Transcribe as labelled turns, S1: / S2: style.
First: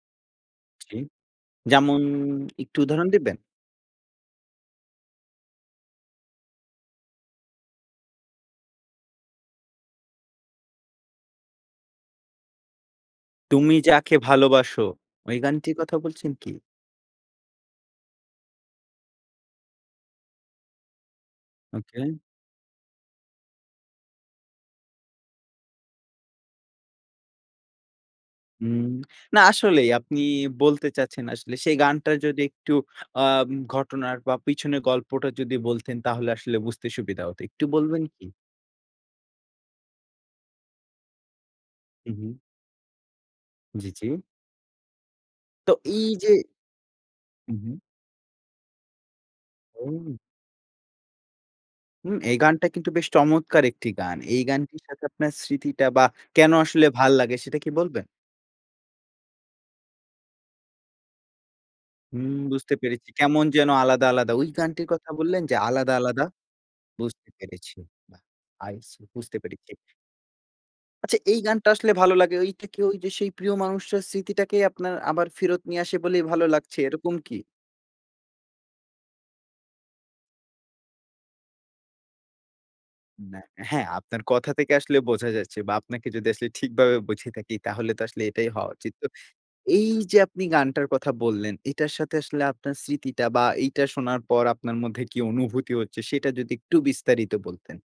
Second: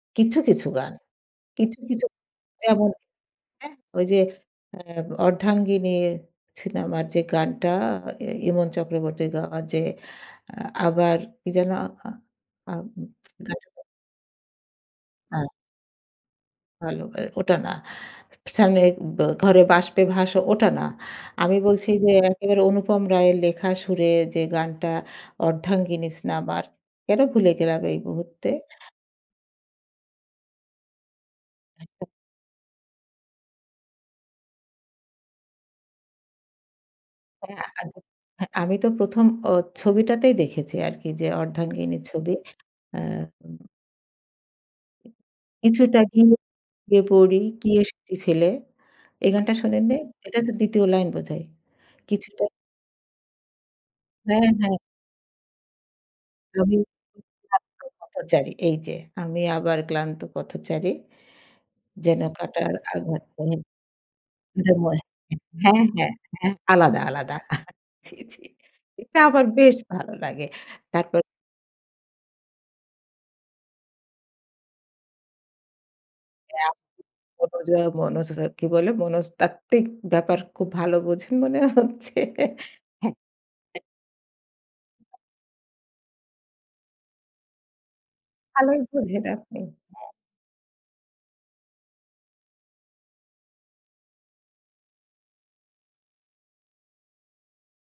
S1: কিছু, কিছু গান।
S2: জি,
S1: কিছু,
S2: যেমন
S1: কিছু
S2: একটু
S1: যেমন
S2: উদাহরণ দিবেন?
S1: হ্যাঁ, ওইযে অ্যা 'অর্ধাঙ্গিনী' সিনেমার যে, গানটা আ ইমন চক্রবর্তী গাওয়া যে, আ আবার কি যেন আ আ।
S2: 'তুমি
S1: [unintelligible]
S2: যাকে ভালোবাসো' ওই
S1: আ
S2: গানটির কথা বলছেন কি?
S1: ভালো আর ওটা না। স্নানের বা ঘরে বাষ্পে ভাস, ওটা না। আমি বলছি
S2: ওকে।
S1: যে, একেবারে অনুপম রায়ের লেখা সুরে যে, গানটা অর্ধাঙ্গিনস নামা কেনো ভুলে গেলাম এই মুহূর্তে?
S2: উম না আসলেই আপনি বলতে চাচ্ছেন আসলে সেই গানটা যদি একটু আ ঘটনার বা পিছনের গল্পটা যদি বলতেন তাহলে আসলে বুঝতে সুবিধা হতো।
S1: আ
S2: একটু বলবেন কি?
S1: হ্যাঁ, আমি তো ১ম আ ছবিটাতেই দেখেছি আরকি যে, 'অর্ধাঙ্গিনী'
S2: হু,
S1: ছবি
S2: হুম।
S1: অ্যা উম
S2: জি, জি। তো
S1: কিছুটা
S2: এইযে
S1: গিয়ে পড়ি
S2: উ
S1: কি
S2: হুম।
S1: এসেছি ফেলে। এই গানটা শোনেননি?
S2: হুম।
S1: এটা তো দ্বিতীয় লাইন বোধহয়।
S2: হুম, এই
S1: কিছুটা
S2: গানটা কিন্তু বেশ চমৎকার একটি গান। এই
S1: হ্যাঁ, হ্যাঁ।
S2: গানটির সাথে আপনার স্মৃতিটা বা কেনো
S1: আমি
S2: আসলে ভাল লাগে সেটা
S1: [unintelligible]
S2: কি বলবেন?
S1: পথচারী এইযে আমি আবার ক্লান্ত পথচারী। যেন
S2: হুম,
S1: কাটার
S2: বুঝতে পেরেছি।
S1: আঘাত
S2: কেমন
S1: মানে।
S2: যেন আলাদা, আলাদা। ওই গানটির
S1: [unintelligible]
S2: কথা বললেন যে,
S1: হ্যাঁ,
S2: আলাদা,
S1: হ্যাঁ।
S2: আলাদা?
S1: এ আলাদা,
S2: বুঝতে
S1: আলাদা।
S2: পেরেছি।
S1: জি,
S2: [unintelligible]
S1: জি। এটা
S2: বুঝতে
S1: আমার
S2: পেরেছি।
S1: বেশ ভালো লাগে।
S2: আচ্ছা,
S1: তারপর
S2: এই গানটা আসলে ভালো লাগে ওইটা কি ওইযে সেই প্রিয় মানুষের স্মৃতিটাকে আপনার আবার ফেরত নিয়ে আসে বলেই ভালো লাগছে, এরকম কি?
S1: [unintelligible] কি বলে মনস্তাত্ত্বিক ব্যাপার খুব ভালো বোঝেন মনে হচ্ছে। হ্যাঁ।
S2: না,
S1: এ
S2: হ্যাঁ, আপনার কথা থেকে আসলে বোঝা যাচ্ছে বা আপনাকে যদি আসলে ঠিকভাবে বুঝে থাকি তাহলে তো আসলে এটাই হওয়া
S1: ভালোই
S2: উচিত। তো
S1: বুঝে আপনি। হ্যাঁ।
S2: এইযে আপনি গানটার কথা বললেন এটার সাথে আসলে আপনার স্মৃতিটা বা এইটা শোনার পর আপনার মধ্যে কী অনুভূতি হচ্ছে সেটা যদি একটু বিস্তারিত বলতেন?